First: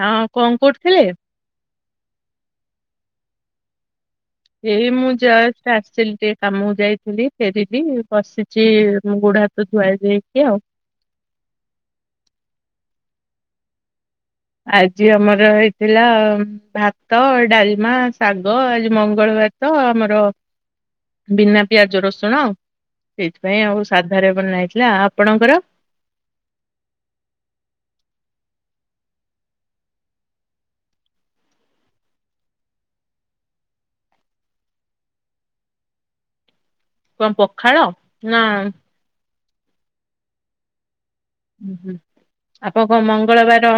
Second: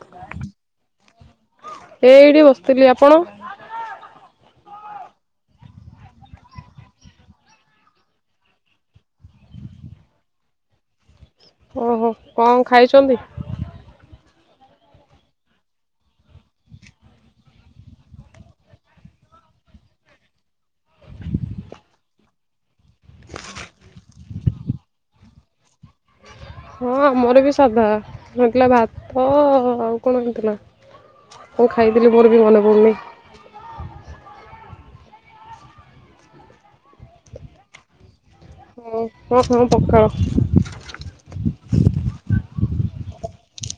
ହଁ କଣ କୋଉଠିଥିଲେ। ଏ ଏଇଠି ବସିଥିଲି ଆପଣ। ଏଇ ମୁଁ ଯଷ୍ଟ ଆସିଲି ଟିକେ କାମକୁ ଯାଇଥିଲି ଫେରିଲି ବସିଛି ମୁ ବୁଢା। ତ ଧୁଆ ଧୁିଇ ହେଇକି। ଓହୋ କଣ ଖାଇଛନ୍ତି। ଆଜି ଆମର ହେଇଥିଲା ଭାତ, ଡାଲମା, ଶାଗ, ଆଜି ମଙ୍ଗଳବାର ତ ଆମର। ବିନା ପିଆଜ ରସୁଣ ସେଇଥିପାଇଁ ଆଉ ସାଧାରେ ବନା ହେଇଥିଲା, ଆପଣଙ୍କର? ହଁ ଆମର ବି ସାଧା, ହେଇଥିଲା ଭାତ ଆଉ କଣ ହେଇଥିଲା ମୁଁ ଖାଇଥିଲି ମୋର ବି ମନେ ପଡୁନି। କଣ ପଖାଳ, ନା ହଁ-ହଁ-ହଁ ପଖାଳ। ଆପଣଙ୍କ ମଙ୍ଗଳବାର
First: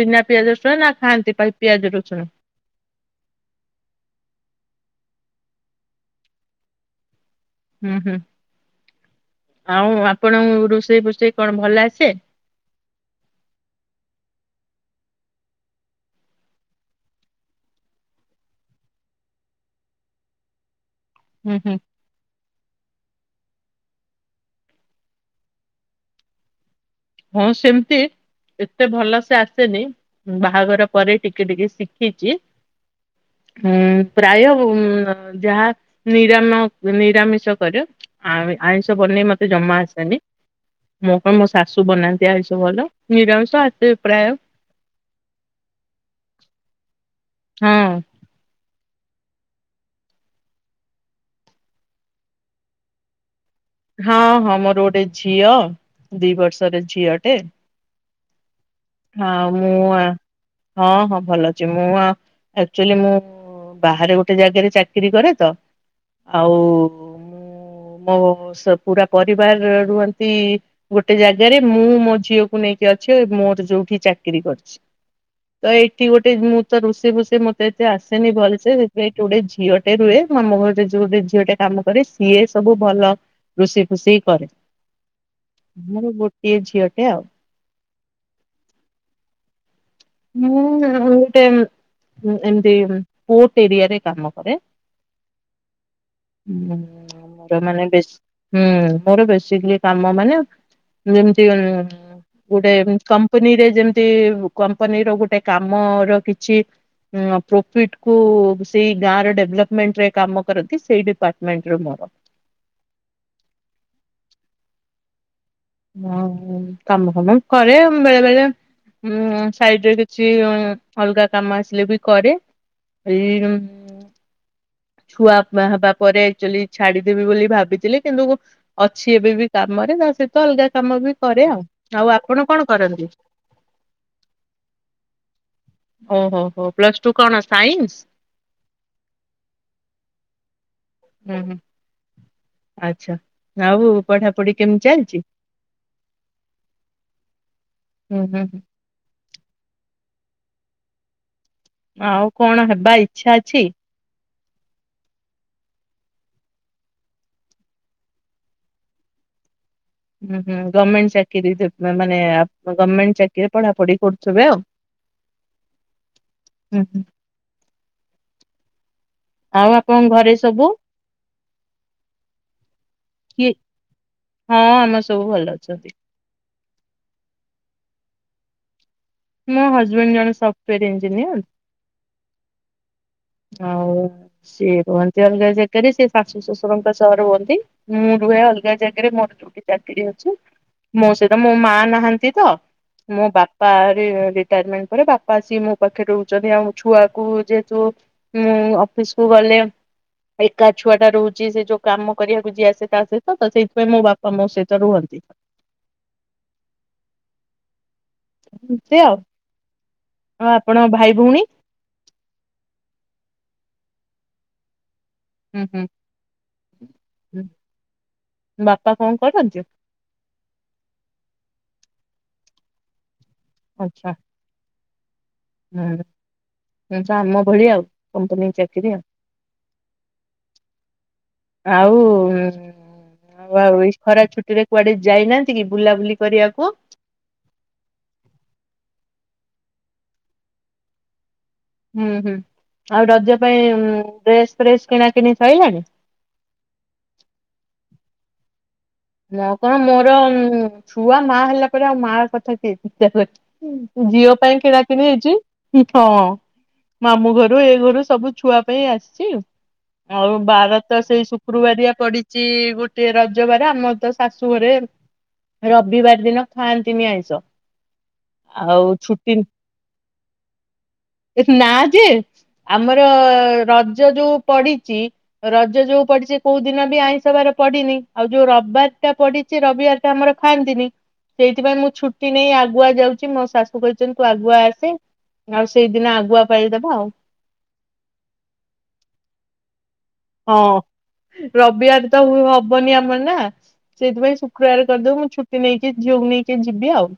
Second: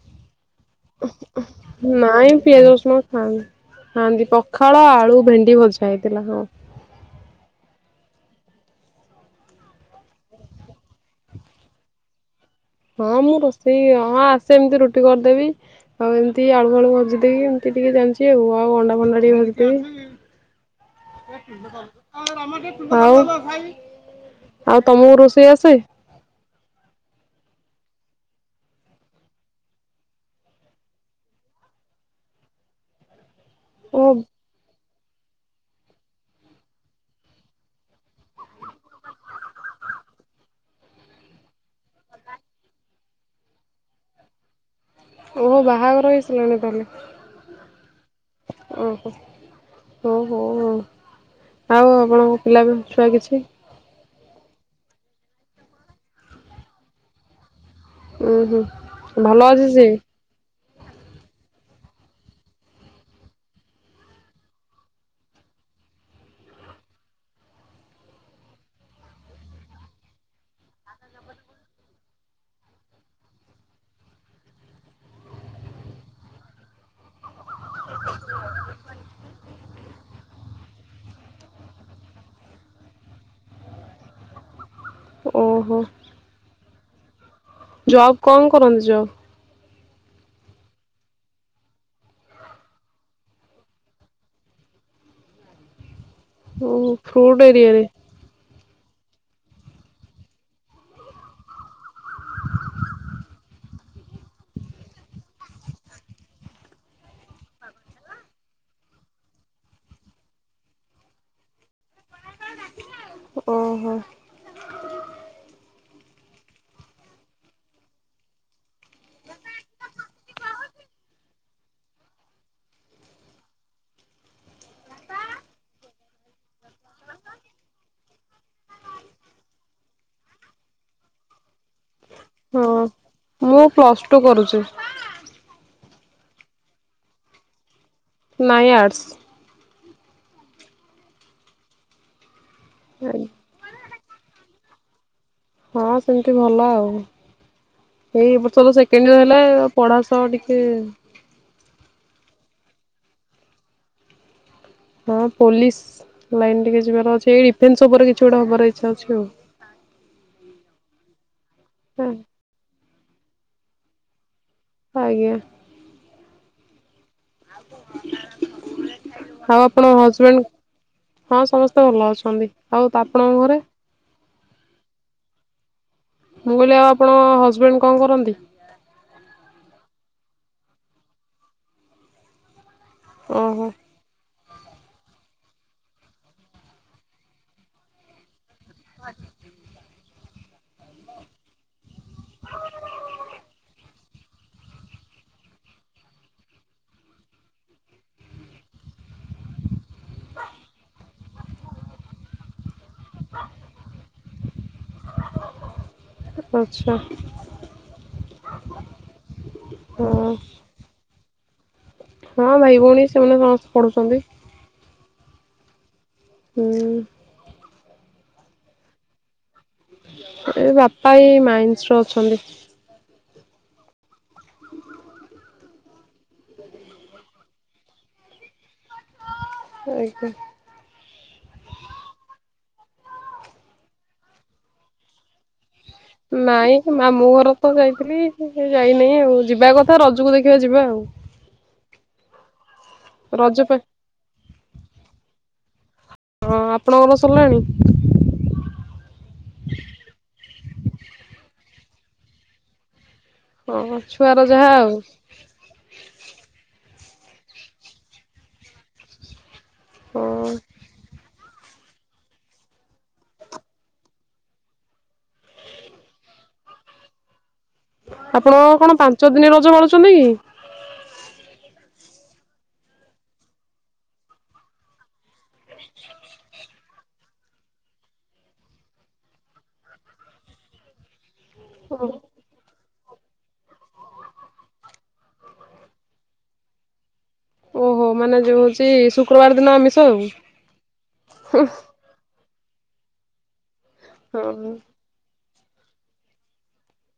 ବିନା ପିଆଜ ରସୁଣ ନା ଖାଆନ୍ତି ପା- ପିଆଜ ରସୁଣ ନାଇଁ ପିଆଜ, ରସୁଣ ଖାଆନ୍ତି। ଖାଆନ୍ତି ପଖାଳ ଆଳୁ ଭେଣ୍ଡି ଭଜା ହେଇଥିଲା ହଁ। ହୁଁ-ହୁଁ, ଆଉ ଆପଣଙ୍କୁ ରୋଷେଇ ଫୋଷେଇ କଣ ଭଲ ଆସେ? ହଁ ମୁଁ ରୋଷେଇ ହଁ ଆସେ, ଏମ୍ତି ରୁଟି କରିଦେବି। ଆଉ ଏମ୍ତି ଆଳୁ ଫାଳୁ ଭଜି ଦେଇକି ଏମ୍ତି ଟିକେ ଜାଣିଚି ଆଉ, ଆଉ ଅଣ୍ଡା ଫଣ୍ଡା ଟିକେ [unintelligible] କେ ଚ ହୁଁ ହୁଁ କର ଆଉ, ଆଉ ତମୁକୁ ରୋଷେଇ ଆସେ? ହଁ ସେମ୍ତି। ଏତେ ଭଲସେ ଆସେନି, ବାହାଘର ପରେ ଟିକେ-ଟିକେ ଶିଖିଚି। ହଁ ଓ ପ୍ରାୟ ଯାହା ନିରାମ ନିରାମିଷ କରେ। ଆଉ ଆଇଁଷ ବନେଇ ମତେ ଜମା ଆସେନି, ମୁଁ କଣ ମୋ ଶା ଶୁ ବନାନ୍ତି ଆଇଁଷ ଭଲ, ନିରାମଷ ଆସେ ପ୍ରାୟ। ଓହୋ ବାହାଘର ହେଇସାରିଲାଣି ତାହଲେ। ହଁ ଓହୋ ହଉ-ହଉ ଆଉ, ଆଉ ଆପଣଙ୍କ ପିଲା ବି ଛୁଆ କିଛି? ହଁ-ହଁ ମୋର ଗୋଟେ ଝିଅ, ଦି ବର୍ଷର ଝିଅଟେ। ଉଁ ହୁଁ ଭଲ ହଁ ଅଛି ମୁଁ ସେ ଆଁ ହଁ-ହଁ ଭଲ ଅଛି, ମୁଁ ଆଁ ଆକଚୁଆଲି ମୁଁ ବାହାରେ ଗୋଟେ ଜାଗାରେ ଚାକିରି କରେ ତ, ଆଉ ମୋ ପୁରା ପରିବାର ରୁହନ୍ତି ଗୋଟେ ଜାଗାରେ ମୁଁ ମୋ ଝିଅକୁ ନେଇକି ଅଛି ମୋର ଯୋଉଠି ଚାକିରି କରିଛି। ହ ତ ଏଇଠି ଗୋଟେ ମୁଁ ତ ରୋଷେଇ ଫୋଷେଇ ମତେ ଏତେ ଆସେନି ଭଲସେ ସେଇଥିପାଇଁ ଏଇଠି ଗୋଟେ ଝିଅ ଟେ ରୁହେ, ଆମ ଘରରେ ଯୋଉ ଗୋଟେ ଝିଅଟେ କାମ କରେ ସିଏ ସବୁ ଭଲ ରୋଷେଇ ଫୋସେଇ କରେ, ଓହୋ ମୋର ଗୋଟିଏ ଝିଅଟେ ଆଉ। ଜବ୍ କଣ କରନ୍ତି ଜବ୍? ମୁଁ ଗୋଟେ ଏମ୍ତି ପୋର୍ଟ ଏରିଆରେ କାମ କରେ। ଓହୋ [unintelligible] ମୋର ଏରିଆ ମାନେ ରେ। ବେଶୀ ହୁଁ ମୋର ବେସିକ୍ଲି କାମ ମାନେ ଯେମ୍ତି ଗୋଟେ କମ୍ପାନୀରେ ଯେମ୍ତି କମ୍ପାନୀ ର ଗୋଟେ କାମ ର କିଛି ପ୍ରୋଫିଟ୍ କୁ ସେଇ ଗାଁ ର ଡେଭ୍ଲପମେଣ୍ଟରେ କାମ କରନ୍ତି ସେଇ ଡିପାର୍ଟମେଣ୍ଟରେ ମୋର। ଓହୋ। କାମ ଫାମ କରେ, ବେଳେ-ବେଳେ ଉଁ ସାଇଡ୍ ରେ କିଛି ଅଲଗା କାମ ଆସିଲେ ବି କରେ। [unintelligible] ଛୁଆ ଫୁଆ ହବା ପରେ ଆକ୍ଚୁଆଲି ଛାଡିଦେବି ବୋଲି ଭାବିଥିଲି କିନ୍ତୁ ଅଛି ଏବେ ବି କାମରେ ତା ସହିତ ଅଲଗା କାମ ବି କରେ ଆଉ, ଆଉ କଣ କରନ୍ତି ହଁ ମୁଁ ପ୍ଲସ୍ ଟୁ କରୁଚି। ଓହୋ ହୋ ପ୍ଲସ ଟୁ କଣ ସାଇନ୍ସ? ନାଇଁ ଆର୍ଟ୍ସ। ହୁଁ-ହୁଁ। ଆଚ୍ଛା, ଆଉ ପଢାପଢି କେମିତି ଚାଲିଚି? ହଁ ସେମ୍ତି ଭଲ ଆଉ, ହୁଁ ଏଇ ହୁଁ ହୁଁ। ଏବର୍ଷ ତ ସେ [unintelligible] ହେଲେ ପଢା ସହ ଟିକେ ଆଉ କଣ ହେବା ଇଚ୍ଛା ଅଛି? ହଁ ପୋଲିସ ଲାଇନ୍ ଟିକେ ଯିବାର ଅଛି ଏଇ ରିଫେନ୍ସ ଉପରେ କିଛି ଗୋଟେ ହେବାର ଇଚ୍ଛା ଅଛି ଆଉ ହୁଁ ହୁଁ ଗମେଣ୍ଟ ଚାକିରି ମାନେ ଆ ଗମେଣ୍ଟ ଚାକିରିରେ ପଢାପଢି କରୁଥିବେ ଆଉ। ଆଜ୍ଞା। ହୁଁ ହଁ। ଆ ଆଉ ଆପଣଙ୍କ ହଜବେଣ୍ଡ ହଁ ସମସ୍ତେ ଭଲ ଅଛନ୍ତି। ଆଉ ଆପଣଙ୍କ କିଏ ଘରେ? ହଁ ଆମର ସବୁ ଭଲ ଅଛନ୍ତି। ମୁଁ କହିଲି ଆଉ ଆପଣ ହଜବେଣ୍ଡ କଣ କରନ୍ତି? ମୋ ହଜବେଣ୍ଡ ଜଣେ ସଫ୍ଟୱୋର୍ ଇଞ୍ଜିନିୟର। ଓହୋ ଆଉ ସିଏ ରୁହନ୍ତି ଅଲଗା ଜାଗକାରେ ସେ ଶାଶୁ ଶ୍ୱଶୁରଙ୍କ ସହରେ ରୁହନ୍ତି। ମୁଁ ରୁହେ ଅଲ ଗା ଜାଗାରେ ମୋର ଟିକେ ଚାକିରି ଅଛି। ମୋ ସହିତ ମୋ ମା ନାହାନ୍ତି ତ ମୋ ବାପା ସେ ରିଟାଏଡ଼ମେଣ୍ଟ ପରେ ବାପା ଆସିକି ମୋ ପାଖରେ ରହୁଚନ୍ତି। ଆଉ ଛୁଆକୁ ଯେହେତୁ ମୁଁ ଅଫିସକୁୁ ଗଲେ ଏକା ଛୁଆ ଟା ରହୁଛି ସେ ଯୋଉ କାମ କରିବାକୁ ଯିଏ ଆସେ ତା ସହିତ ତ ସେଇଥିପାଇଁ ମୋ ବାପା ମୋ ସହିତ ରୁହନ୍ତି। ଆଚ୍ଛା। ଏମତି ଆଉ। ହଁ। ଆଉ ଆପଣଙ୍କ ଭାଇ ଭଉଣୀ? ହଁ ଭାଇ ଭଉଣୀ ସେମାନେ ସମସ୍ତେ ପଢୁଚନ୍ତି। ହୁଁ ହୁଁ। ହୁଁ। ବାପା କଣ କରନ୍ତି? ଏ ବାପା ଏଇ ମାଇନ୍ସରେ ଅଛନ୍ତି। ଆଛା। ହୁଁ [unintelligible] ଆମ ଭଳିଆ ଆଉ କମ୍ପାନୀ ଚାକିରି ଆଉ। ଆଜ୍ଞା। ଆଉ ଉମ ଆଉ ଏଇ ଖରା ଛୁଟି ରେ କୁଆଡେ ଯାଇନାଆନ୍ତି କି ବୁଲାବୁଲି କରିବାକୁ? ନାଇଁ ମାମୁଁ ଘର ତ ଯାଇଥିଲି ଯାଇନହିଁ ଆଉ ଯିବା କଥା ରଜକୁ ଦେଖିବା ଯିବା ଆଉ। ହୁଁ ହୁଁ ଆଉ ରଜ ପାଇଁ ଡ୍ରେସ ଫ୍ରେସ୍ କିଣା କିଣି ସଇଲାଣି? ହଁ। ଆପଣଙ୍କର ସରିଲାଣି? ମୁଁ କଣ ମୋର ଛୁଆ ମା ହେଲା ପରେ ଆଉ ମା କଥା କିଏ ଚିନ୍ତା ହଁ କରେ। ଝିଅ ଛୁଆର ପାଇଁ ଯାହା କିଣା ଆଉ କିଣି ହେଇଚି ହଁ ମାମଁ ଘରୁ ଏ ଘରୁ ସବୁ ଛୁଆ ପାଇଁ ଆସିଚି। ଆଉ ହଁ ବାର ତ ସେଇ ଶୁକ୍ରୁବାରିଆ ପଡିଚି ଗୋଟେ ରଜବାର ଆମ ତ ଶାଶୁ ଘରେ ରବିବାର ଦିନ ଖାଆନ୍ତିନି ଆଇଁଷ। ଆପଣ ଆଉ କଣ ପାଞ୍ଚ ଛୁଟି ଦିନି ରଜ ପାଳୁଚନ୍ତି କି? ନା ଯେ ଆମର ରଜ ଯୋଉ ପଡିଚି ରଜ ଯୋଉ ପଡିଚି କୋଉ ଦିନ ବି ଆଇଁଷ ବାର ପଡିନି। ଆଉ ଯୋଉ ରବିବାର ଟା ପଡିଚି ରବିବାର ଟା ଆମର ଖାଆନ୍ତିନି ସେଇଥିପାଇଁ ମୁଁ ଛୁଟି ନେଇ ଆଗୁଆ ଯାଉ ଚି ମୋ ଶାଶୁ କହିଚନ୍ତି ତୁ ଆଗୁଆ ଆସେ ଆଉ ସେଇଦିନ ଆଗୁଆ ପାଳିଦବା ଆଉ ଓହୋ ମାନେ ଯୋଉ ହଉଚି ଶୁକ୍ରବାର ଦିନ ଆମିଷ ଆଉ। ହଁ ରବିବାର ତ ହବନି ଆମର ନା ସେଇଥିପାଇଁ ହଁ ଶୁକ୍ରବାର କରିଦବୁ ମୁଁ ଛୁଟି ନେଇକି ଝିଅକୁ ନେଇକି ଯିବି ଆଉ।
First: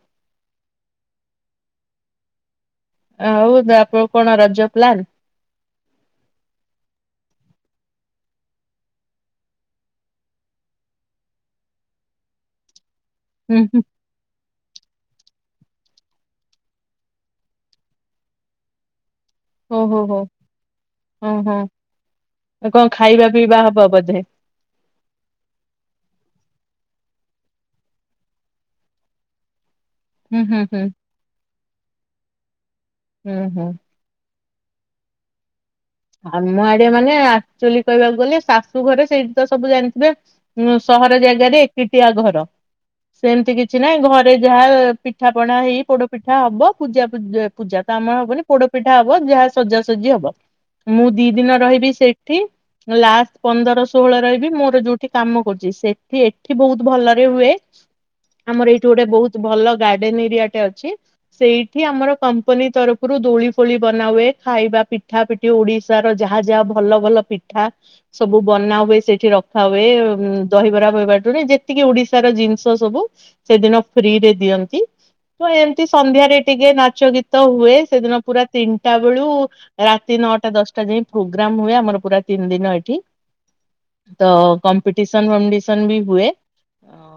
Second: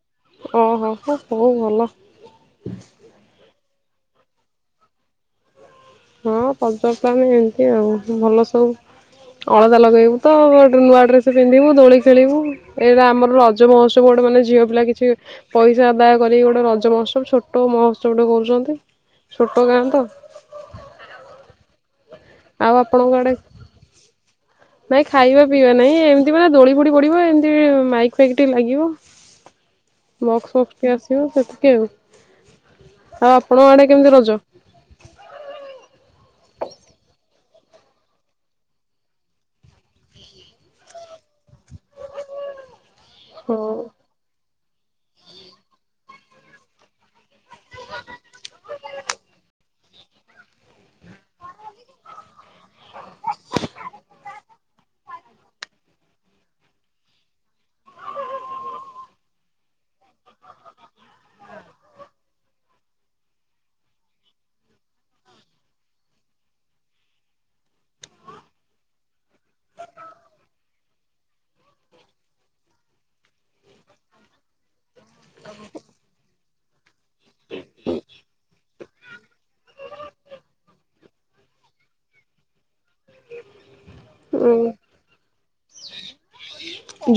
ଓହୋ। ହଁ ହୋଉ ଭଲ। ଆଉ ତ [unintelligible] କଣ ରଜ ପ୍ଲାନ? ହଁ ପଜ ପ୍ଲାନ ଏମିତି ଆଉ ଭଲ ସବୁ। ଅଳତା ଲଗେଇବୁ ତ ଗୋଟେ ନୂଆ ଡ୍ରେସ ପିନ୍ଧିବୁ ଦୋଳି ଖେଳିବୁ ଏଇଟା ଆମର ହୁଁ ରଜ ହୁଁ ମହୋତ୍ସ ତ ବୋଡ ମାନେ ଝିଅ ପିଲା କିଛି ପଇସା ଆଦାୟ କରିକି ଗୋଟେ ରଜ ମହୋତ୍ସବ ଛୋଟ ମହୋତ୍ସବ ଟେ କରୁଚନ୍ତି। ଓ ହୋ ହୋ ହ ହୋ। ଆଉ ଆପଣଙ୍କ ଆଡେ ନାଇଁ ଖାଇବା ପିଇବା ନାଇଁ। ଏମିତି ମାନେ ଦୋଳି ଫୋଡି ପଡିବ। ଏମିତି ମାଇକ ଫାଇକ ଟିକେ ଲାଗିବ। [inaudible] ହୁଁ ବକ୍ସ ହୁଁ ହୁଁ। ଫକ୍ସେ ଆସିବ ସେତିକି ଆଉ ଆଉ ହୁଁ ହୁଁ ଆପଣଙ୍କ ଆଡେ କେମିତି ରଜ? ଆମ ଆଡେ ମାନେ ଆକ୍ଚୁଲି କହିବାକୁ ଗଲେ ଶାଶୁ ଘରେ ସେଇଠି ତ ସବୁ ଜାଣି ବେ ସହର ଜାଗାରେ ଏକିଟିଆ ଘର ସେମିତି ହଁ କିଛି ନାହିଁ ଘରେ ରେ ଯାହା ପିଠା ପଣା ହେଇ ପୋଡ ପିଠା ହବ ପୂଜା ପୂଜା ତ ଆମର ହବନି ପୋଡ ପିଠା ହବ ଯାହା ସଜାସଜି ହବ। ମୁଁ ଦି ଦିନ ରହିବି ସେଠି। ଲାଷ୍ଟ ପନ୍ଦର ଷୋହଳ ରହି ବି ମୋର ଯୋଉଠି କାମ କରୁଚି। ସେଠି ଏଠି ବହୁତ ଭଲରେ ହୁଏ। ଆମର ଏଇଠି ଗୋଟେ ବହୁତ ଭଲ ଗାର୍ଡେନ ଏରିଆଟେ ଅଛି। ସେଇଠି ଆମର କମ୍ପାନୀ ତରଫରୁ ଦୋଳି ଫୋଳି ବନାହୁଏ ଖାଇବା ପିଠା ପିଠ ଠି ଓଡିଶାର ଯାହା ଯାହା ଭଲ ଭଲ ପିଠା ସବୁ ବନା ହୁଏ। ସେଠି ରଖା ହୁଏ। ଦହିବରା ବହିବରାଠୁ ଯେତିକି ଓଡିଶାର ଜିନିଷ ସବୁ ସେଦିନ ଫ୍ରି ରେ ଦିଅନ୍ତି। ତ ଏମିତି ସନ୍ଧ୍ୟାରେ ଟିକେ ନାଚ ଗୀତ ହୁଏ। ସେଦିନ ପୁରା ତିନିଟା ବେଳୁ ରା ତି ନଅଟା ଦଶଟା ଯାଇ ପ୍ରୋଗ୍ରାମ ହୁଏ ଆମର ପୁରା ତିନି ଦିନ ଏଠି। ତ କମ୍ ପିଟିସନ ଡିସନ ବି ହୁଏ।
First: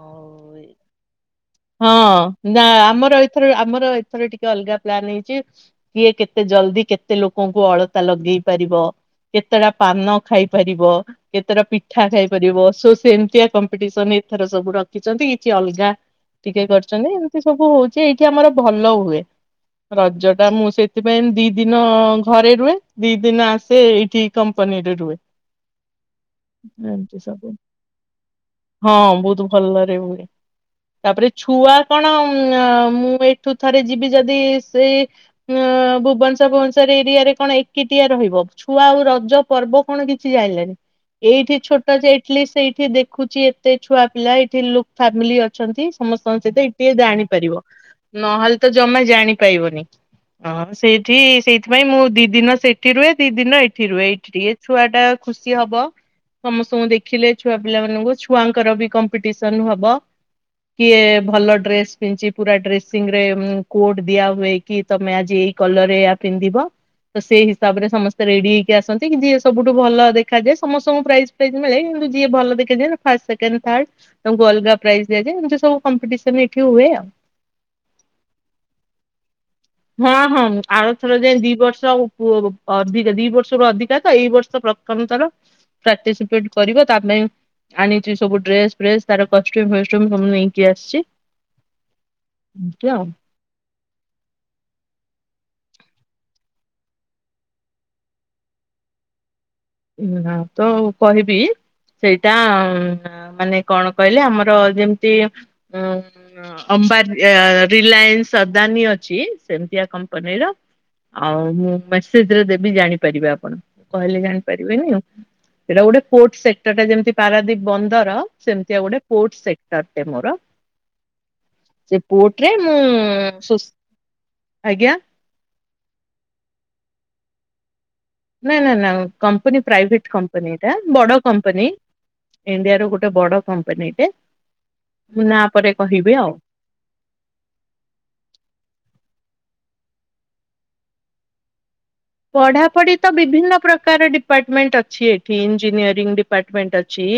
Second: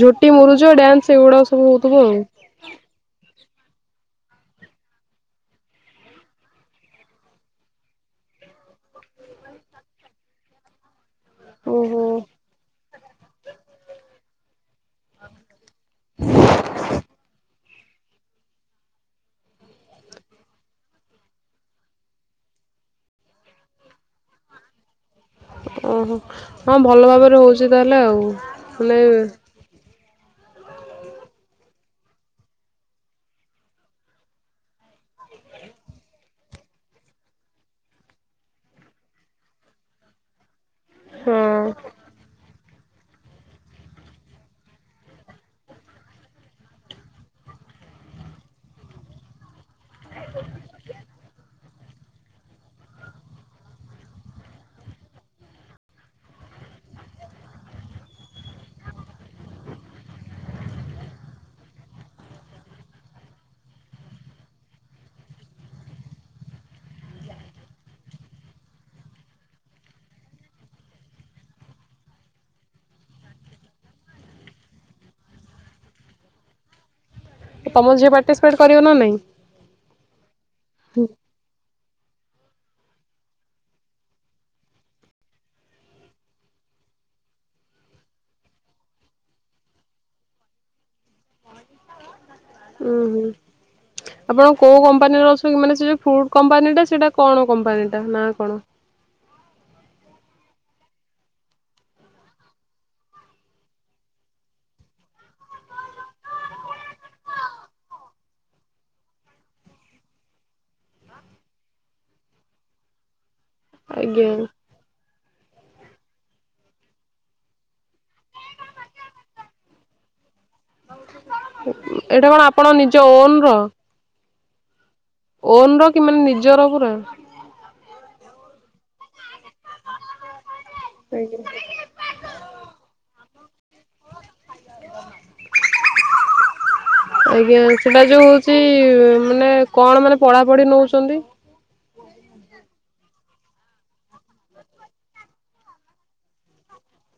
ଝୋଟି ମୁରୁଜ ଡ୍ୟାନ୍ସ ଏଗୁଡା ସବ୍ ହଁ ନା ଆମର ଏଥର ଆମର ଏଥର ଟିକେ ଅଲଗା ପ୍ଲାନ ହେଇଚି। କିଏ କେତେ ଜଲଦି କେତେ ଲୋକଙ୍କୁ ଅଳତା ଲଗେଇ ପାରିବ। କେତେଟା ପାନ ଖାଇ ପାରିବ। କେତେଟ ପିଠା ଓହୋ ଖାଇପାରିବ, ସୋ ସେମତିଆ କମ୍ପିଟିସନ ଏଥର ସବୁ ରଖିଚନ୍ତି। କିଛି ଅଲଗା ଟିକେ କରିଚନ୍ତି। ଏମିତି ସବୁ ହଉଚି ଏଇଠି ଆମର ଭଲ ହୁଏ। ରଜ ଟା ମୁଁ ସେଥିପାଇଁ ଦି ଦିନ ଘରେ ରୁହେ। ଦି ଦିନ ଆସେ ଏଇଠି କମ୍ପାନୀରେ ରୁହେ। ଓହୋ ହଁ ଭଲ ଏମିତି ଭାବରେ ସବୁ ହଉଚି ତାହେଲେ ଆଉ ହଁ ମାନେ ବହୁତ ଭଲରେ ହୁଏ। ତାପରେ ଛୁଆ କଣ ଅ ମୁଁ ଏଠୁ ଥରେ ଯିବି ଯଦି ସେ ଅ ଭୁବନେଶ୍ୱର ଭୁବନେଶ୍ଵର ଏରିଆରେ କଣ ଏକିଟିଆ ରହିବ? ଛୁଆ ଆଉ ରଜ ପର୍ବ କଣ କିଛି ଜାଣିଲାଣି। ହଁ ଏଇଠି ଛୋଟ ଯେ ଟଲିଷ୍ଟ ସେଇଠି ଦେଖୁଚି ଏତେ ଛୁଆ ପିଲା ଏଇଠି ଲୁ ଫାମିଲି ଅ ଛନ୍ତି ସମସ୍ତଙ୍କ ସହିତ ଏଇ ଟ ଟିକେ ଜାଣିପାରିବ ନହେଲେ ତ ଜମା ଜାଣିପାରିବନି। ହଁ ସେଇଠି ସେଇଥିପାଇଁ ମୁଁ ଦି ଦିନ ସେଇଠି ରୁହେ, ଦି ଦିନ ଏଇଠି ରୁହେ। ଏଇଠି ଟିକେ ଛୁଆ ଟା ଖୁସି ହବ। ସମସ୍ତଙ୍କୁ ଦେଖିଲେ ଛୁଆ ପିଲା ମାନଙ୍କୁ। ଛୁଆଙ୍କର ବି କମ୍ପିଟିସନ ହବ। କିଏ ଭଲ ଡ୍ରେସ ପିନଚି। ପୁରା ଡ୍ରେସିଂ ରେ କୋଡ ଦିଆ ହୁଏ କି ତମେ ଆଜି ଏଇ କଲର ଏୟା ପିନ୍ଧିବ। ତ ସେଇ ହିସାବରେ ସମସ୍ତେ ରେଡି ହେଇକି ଆସନ୍ତି। କି ଯିଏ ସବୁଠୁ ଭଲ ଦେଖାଯାଏ ସମସ୍ତଙ୍କୁ ପ୍ରାଇସ୍ ଜ ମିଳେ କିନ୍ତୁ ଯିଏ ଭଲ ଦେଖ ଯାଏ, ତାକୁ ଫାଷ୍ଟ ସେକେଣ୍ଡ ଥାଡ ତାଙ୍କୁ ଅଲଗା ପ୍ରାଇଜ ଦିଆଯାଏ। ଏମତି ସବୁ କମ୍ପିଟିସନ ଏଠି ହୁଏ ଆଉ। ଏ ତମ ଝିଅ ପାର୍ଟିସିପେଟ କରିବ ନା ନାଇଁ? ହଁ ହଁ ଆର ଥର ଯାଏ ଦି ବର୍ଷ ଅ ଅ ଅଧିକା ତ ଦି ବର୍ଷରୁ ଅଧିକା ତ ଏଇ ବର୍ଷ ପ୍ର ଥମ ଥର ପାର୍ଟିସିପେଟ କରିବ ତା ପାଇଁ ଆଣିଚି ସବୁ ଡ୍ରେସ ଫ୍ରେସ ତାର କଷ୍ଟ୍ୟୁମ ଫଷ୍ଟ୍ୟୁମ ସବୁ ନେଇକି ଆସିଚି। ଉ ହୁଁ। ଆପଣ କୋଉ କମ୍ପାନୀର ଅଛନ୍ତି? ମାନେ ସେ ଯୋଉ ଫ୍ରୁଟ କମ୍ପାନୀଟା ସେଇଟା କଣ କମ୍ପାନୀଟା ନା କଣ? [unintelligible] ତ କହିବି ସେଇଟା ମାନେ କଣ କହିଲେ ଆମର ଯେମିତି ଅମ୍ବାନ ରିଲାଏନ୍ସ ଅଦାନୀ ଅଛି ସେମିତିଆ କମ୍ପାନୀର। ଆଉ ମୁଁ ମେସେଜରେ ଦେବି ଜାଣିପାରିବେ ଆପଣ, କହିଲେ ଆଜ୍ଞା ଜାଣିପାରିବେନି। ସେଇଟା ଗୋଟେ ପୋର୍ଟ ସେକ୍ଟର ଟା ଯେମିତି ପାରାଦ୍ଵୀପ ବନ୍ଦର ସେମିତିଆ ଗୋଟେ ପୋର୍ଟ ସେକ୍ଟର ଟେ ମୋର। ସେ ଏଇଟା କଣ ପୋର୍ଟ ରେ ଆପଣ ମୁଁ ନିଜ ଓନ ସୁ ଆଜ୍ଞା। ଓନ୍ ର କି ମାନେ ନିଜର ପୁରା? ନା ନା ନା କମ୍ପନୀ ପ୍ରାଇଭେଟ୍ କମ୍ପ କମ୍ପାନୀ ଏଟା ବଡ ଆଜ୍ଞା କମ୍ପାନୀ ଇଣ୍ଡିଆର ଗୋଟେ ବଡ କମ୍ପାନୀଟେ। ମୁଁ ନାଁ ପରେ କହିବି ଆଉ। ଆଜ୍ଞା ସେଟା ଯୋଉ ହଉଚି ମାନେ କଣ ମାନେ ପଢା ପଢି ନଉଚନ୍ତି? ପଢ଼ାପଢି ତ ବିଭିନ୍ନ ପ୍ରକାର ଡିପାର୍ଟମେଣ୍ଟ ଅଛି ଏଠି ଇଞ୍ଜିନିୟରିଂ ଡିପାର୍ଟମେଣ୍ଟ ଅଛି।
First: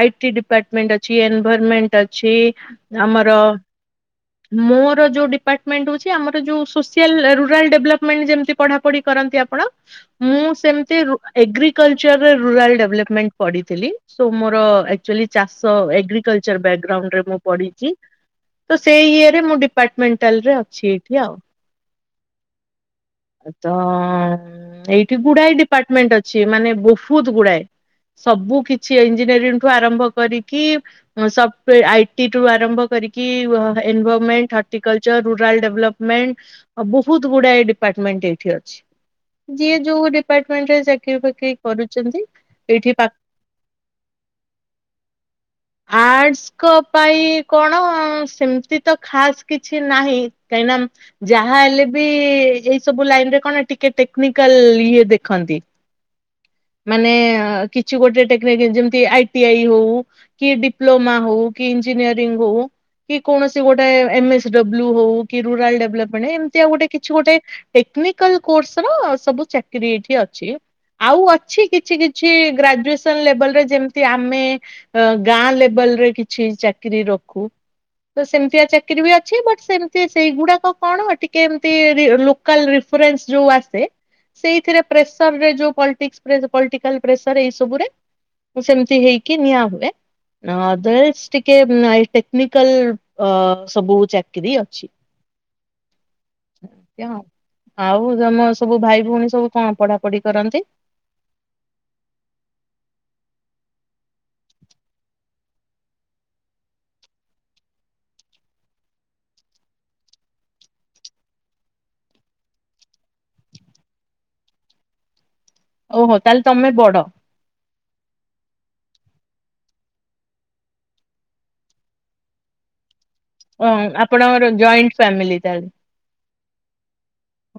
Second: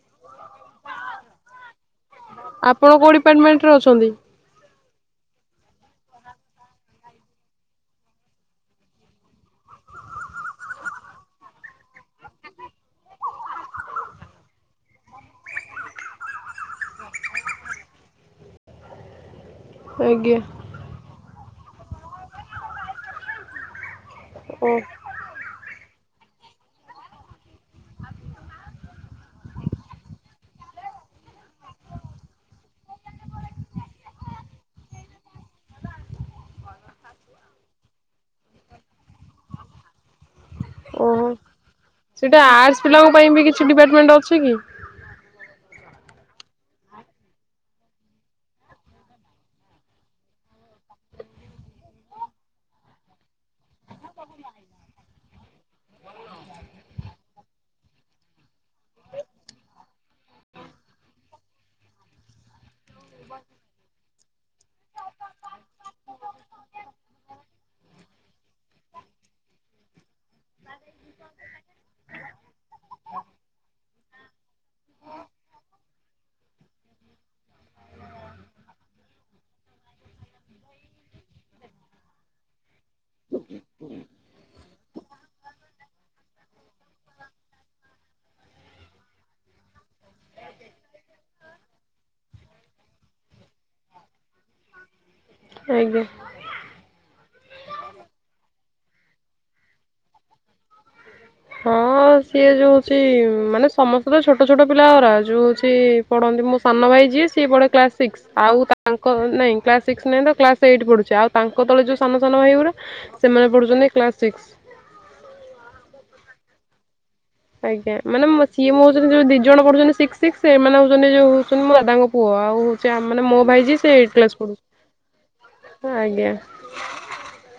ଆଇଟି ଡିପାର୍ଟମେଣ୍ଟ ଅଛି। ଏନଭରମେଣ୍ଟ ଅଛି। ଆପଣ କୋଉ ଆମର ଡିପାର୍ଟମେଣ୍ଟରେ ଅଛନ୍ତି? ମୋର ଯୋଉ ଡିପାର୍ଟମେଣ୍ଟ ହଉଚି ଆମର ଯୋଉ ସୋସିଆଲ୍ ରୁରାଲ୍ ଡେଭଲପମେଣ୍ଟ ଯେମିତି ପଢାପଢି କରନ୍ତି ଆପଣ ମୁଁ ସେମତି ରୁ ଏଗ୍ରିକଲଚର ରୁରାଲ୍ ଡେଭଲପମେଣ୍ଟ ପଢିଥିଲି। ସୋ ମୋର ଆକଚୁଆଲି ଚାଷ ଏଗ୍ରିକଲ୍ଚର ବ୍ୟାଗ୍ରାଉଣ୍ଡରେ ମୁଁ ପଢିଚି। ତ ସେଇ ଇଏରେ ମୁଁ ଆଜ୍ଞା ଡିପାର୍ଟମେଣ୍ଟାଲ ରେ ଅଛି ଏଇଠି ଆଉ। ତ ଓ ଏଇଠି ଗୁଡାଏ ଡିପାର୍ଟମେଣ୍ଟ ଅଛି ମାନେ ବହୁତ୍ ଗୁଡାଏ। ସବୁ କିଛି ଇଞ୍ଜିନିୟରିଂ ଠୁ ଆରମ୍ଭ କରିକି ସଫ୍ଟ ଆଇଟି ରୁ ଆରମ୍ଭ କରିକି ଏନଭରମେଣ୍ଟ ହର୍ଟିକଲଚର ରୁରାଲ୍ ଡେଭଲପ ମେଣ୍ଟ ବହୁତ ଗୁଡା ଡିପାର୍ଟମେଣ୍ଟ ଏଇଠି ଅଛି। ଯିଏ ଯୋଉ ଡି ଡିପାର୍ଟମେଣ୍ଟ ରେ ଓ ସେଟା ଆର୍ଟସ ଏଇଠି ପା ପିଲାଙ୍କ ପାଇଁ ବି କିଛି ଡିପାର୍ଟମେଣ୍ଟ ଅଛି କି? ଆର୍ଟସ୍ ଙ୍କ ପାଇଁ କଣ ସେମିତି ତ ଖାସ୍ କିଛି ନାହିଁ। କାହିଁକି ନା ଯାହା ହେଲେ ବି ଏଇ ସବୁ ଲାଇନରେ କଣ ଟିକେ ଟେକ୍ନିକାଲ ଇଏ ଦେଖ୍ ଖନ୍ତି। ମାନେ କିଛି ଗୋଟେ ଟେକ୍ନନିକ୍ ଯେମିତି ଆଇଟି ଆଇ ହଉ କି ଡିପ୍ଲୋମା ହଉ କି ଇଞ୍ଜିନିୟରିଙ୍ଗ ହଉ କି କୌଣସି ଗୋଟେ ଏମ ଏସ୍ ଡବ୍ଲୁ ହଉ କି ରୁରାଲ ଡେଲପମେଣ୍ଟ ଏମତି ଆଉ ଗୋଟେ କିଛି ଗୋଟେ ଟେ ଟେକ୍ନିକାଲ କୋ କୋର୍ସ ର ସବୁ ଚାକିରି ଏଠି ଅଛି। ଆଉ ଅଛି କିଛି କିଛି ଗ୍ରାଜୁଏସନ୍ ଲେବଲର ଯେମତି ଆପ୍ ଆମେ ଗାଁ ଲେବଲ୍ ରେ କିଛି ଚାକିରି ରଖୁ। ତ ସେମିତିଆ ଚାକିରି ବି ଅଛି। ବଟ୍ ସେମିତି ସେଇଗୁଡାକ କଣ ଟିକେ ଏମତି ଲୋକାଲ୍ ରି ରେଫରେନ୍ସ ଯୋଉ ଆସେ ସେଇଥିରେ ପ୍ରେସର ରେ ଯୋଉ ପଲ୍ଟିକ୍ସ ପଲିଟିକାଲ ପ୍ରେସର ଏଇ ସବୁରେ ମୁଁ ସେମତି ହେଇକି ନିଆଁ ହୁଏ। ନ ଓଦର୍ସ ଟିକେ ଟେକ୍ନିକାଲ୍ ଅ ସବୁ ଚା କିରି ଅଛି। ଆଜ୍ଞା। ଏମତି ଆଉ। ଆଉ ତମ ସବୁ ଭାଇ ଭଉଣୀ ସବୁ କଣ ପଢା ପଢି କରନ୍ତି? ହଁ ସିଏ ଯୋଉ ହଉଚି ମାନେ ସମସ୍ତେ ତ ଛୋଟ ଛୋଟ ପିଲା ଗୁ। ଯୋଉ ହଉଚି ପଢନ୍ତି ମୋ ସାନ ଭାଇ ଯିଏ ସିଏ ପଢେ କ୍ଲାସ୍ ସିକ୍ସ। ଆଉ ତାଙ୍କ ନାଇଁ କ୍ଲାସ୍ ସିକ୍ସ ନାଇଁ ତ କ୍ଲାସ୍ ଏଇଟ୍ ପଢୁଚି। ଆଉ ତାଙ୍କ ତଳେ ଯୋଉ ସାନ ସାନ ଭାଇ ଗୁରା ସେମାନେ ପଢୁଛନ୍ତି କ୍ଲାସ୍ ସିକ୍ସ। ଓହୋ ତାହେଲେ ତମେ ବଡ? ଆଜ୍ଞା। ମାନେ ସିଏ ମୁ ହଉଛନ୍ତି ଯୋଉ ଦି ଜଣ ପଢୁଛନ୍ତି ସିକ୍ସ ସିକ୍ସ ସେମାନେ ହଉଛନ୍ତି ଯୋଉ ହଉଛନ୍ତି ମୋ ଦାଦାଙ୍କ ପୁଅ। ଆଉ ମାନେ ମୋ ଭାଇ ଯିଏ ସେ ଏଇଟ୍ କ୍ଲାସ୍ ଆପଣଙ୍କର ଜଏଣ୍ଟ ଫ୍ୟାମିଲି ତାହେଲେ ପଢୁଚି। ଆଜ୍ଞା।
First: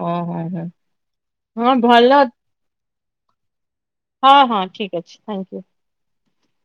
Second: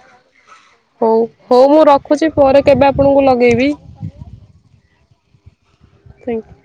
ଓହୋ ହଁ। ହଉ ହଉ ମୁଁ ଭଲ ରଖୁଚି ପରେ କେବେ ଆପଣଙ୍କୁ ଲଗେଇବି। ହଁ ହଁ ଠିକ୍ ଅଛି ଥ୍ୟାଙ୍କୟୁ। ଥ୍ୟାଙ୍କୟୁ।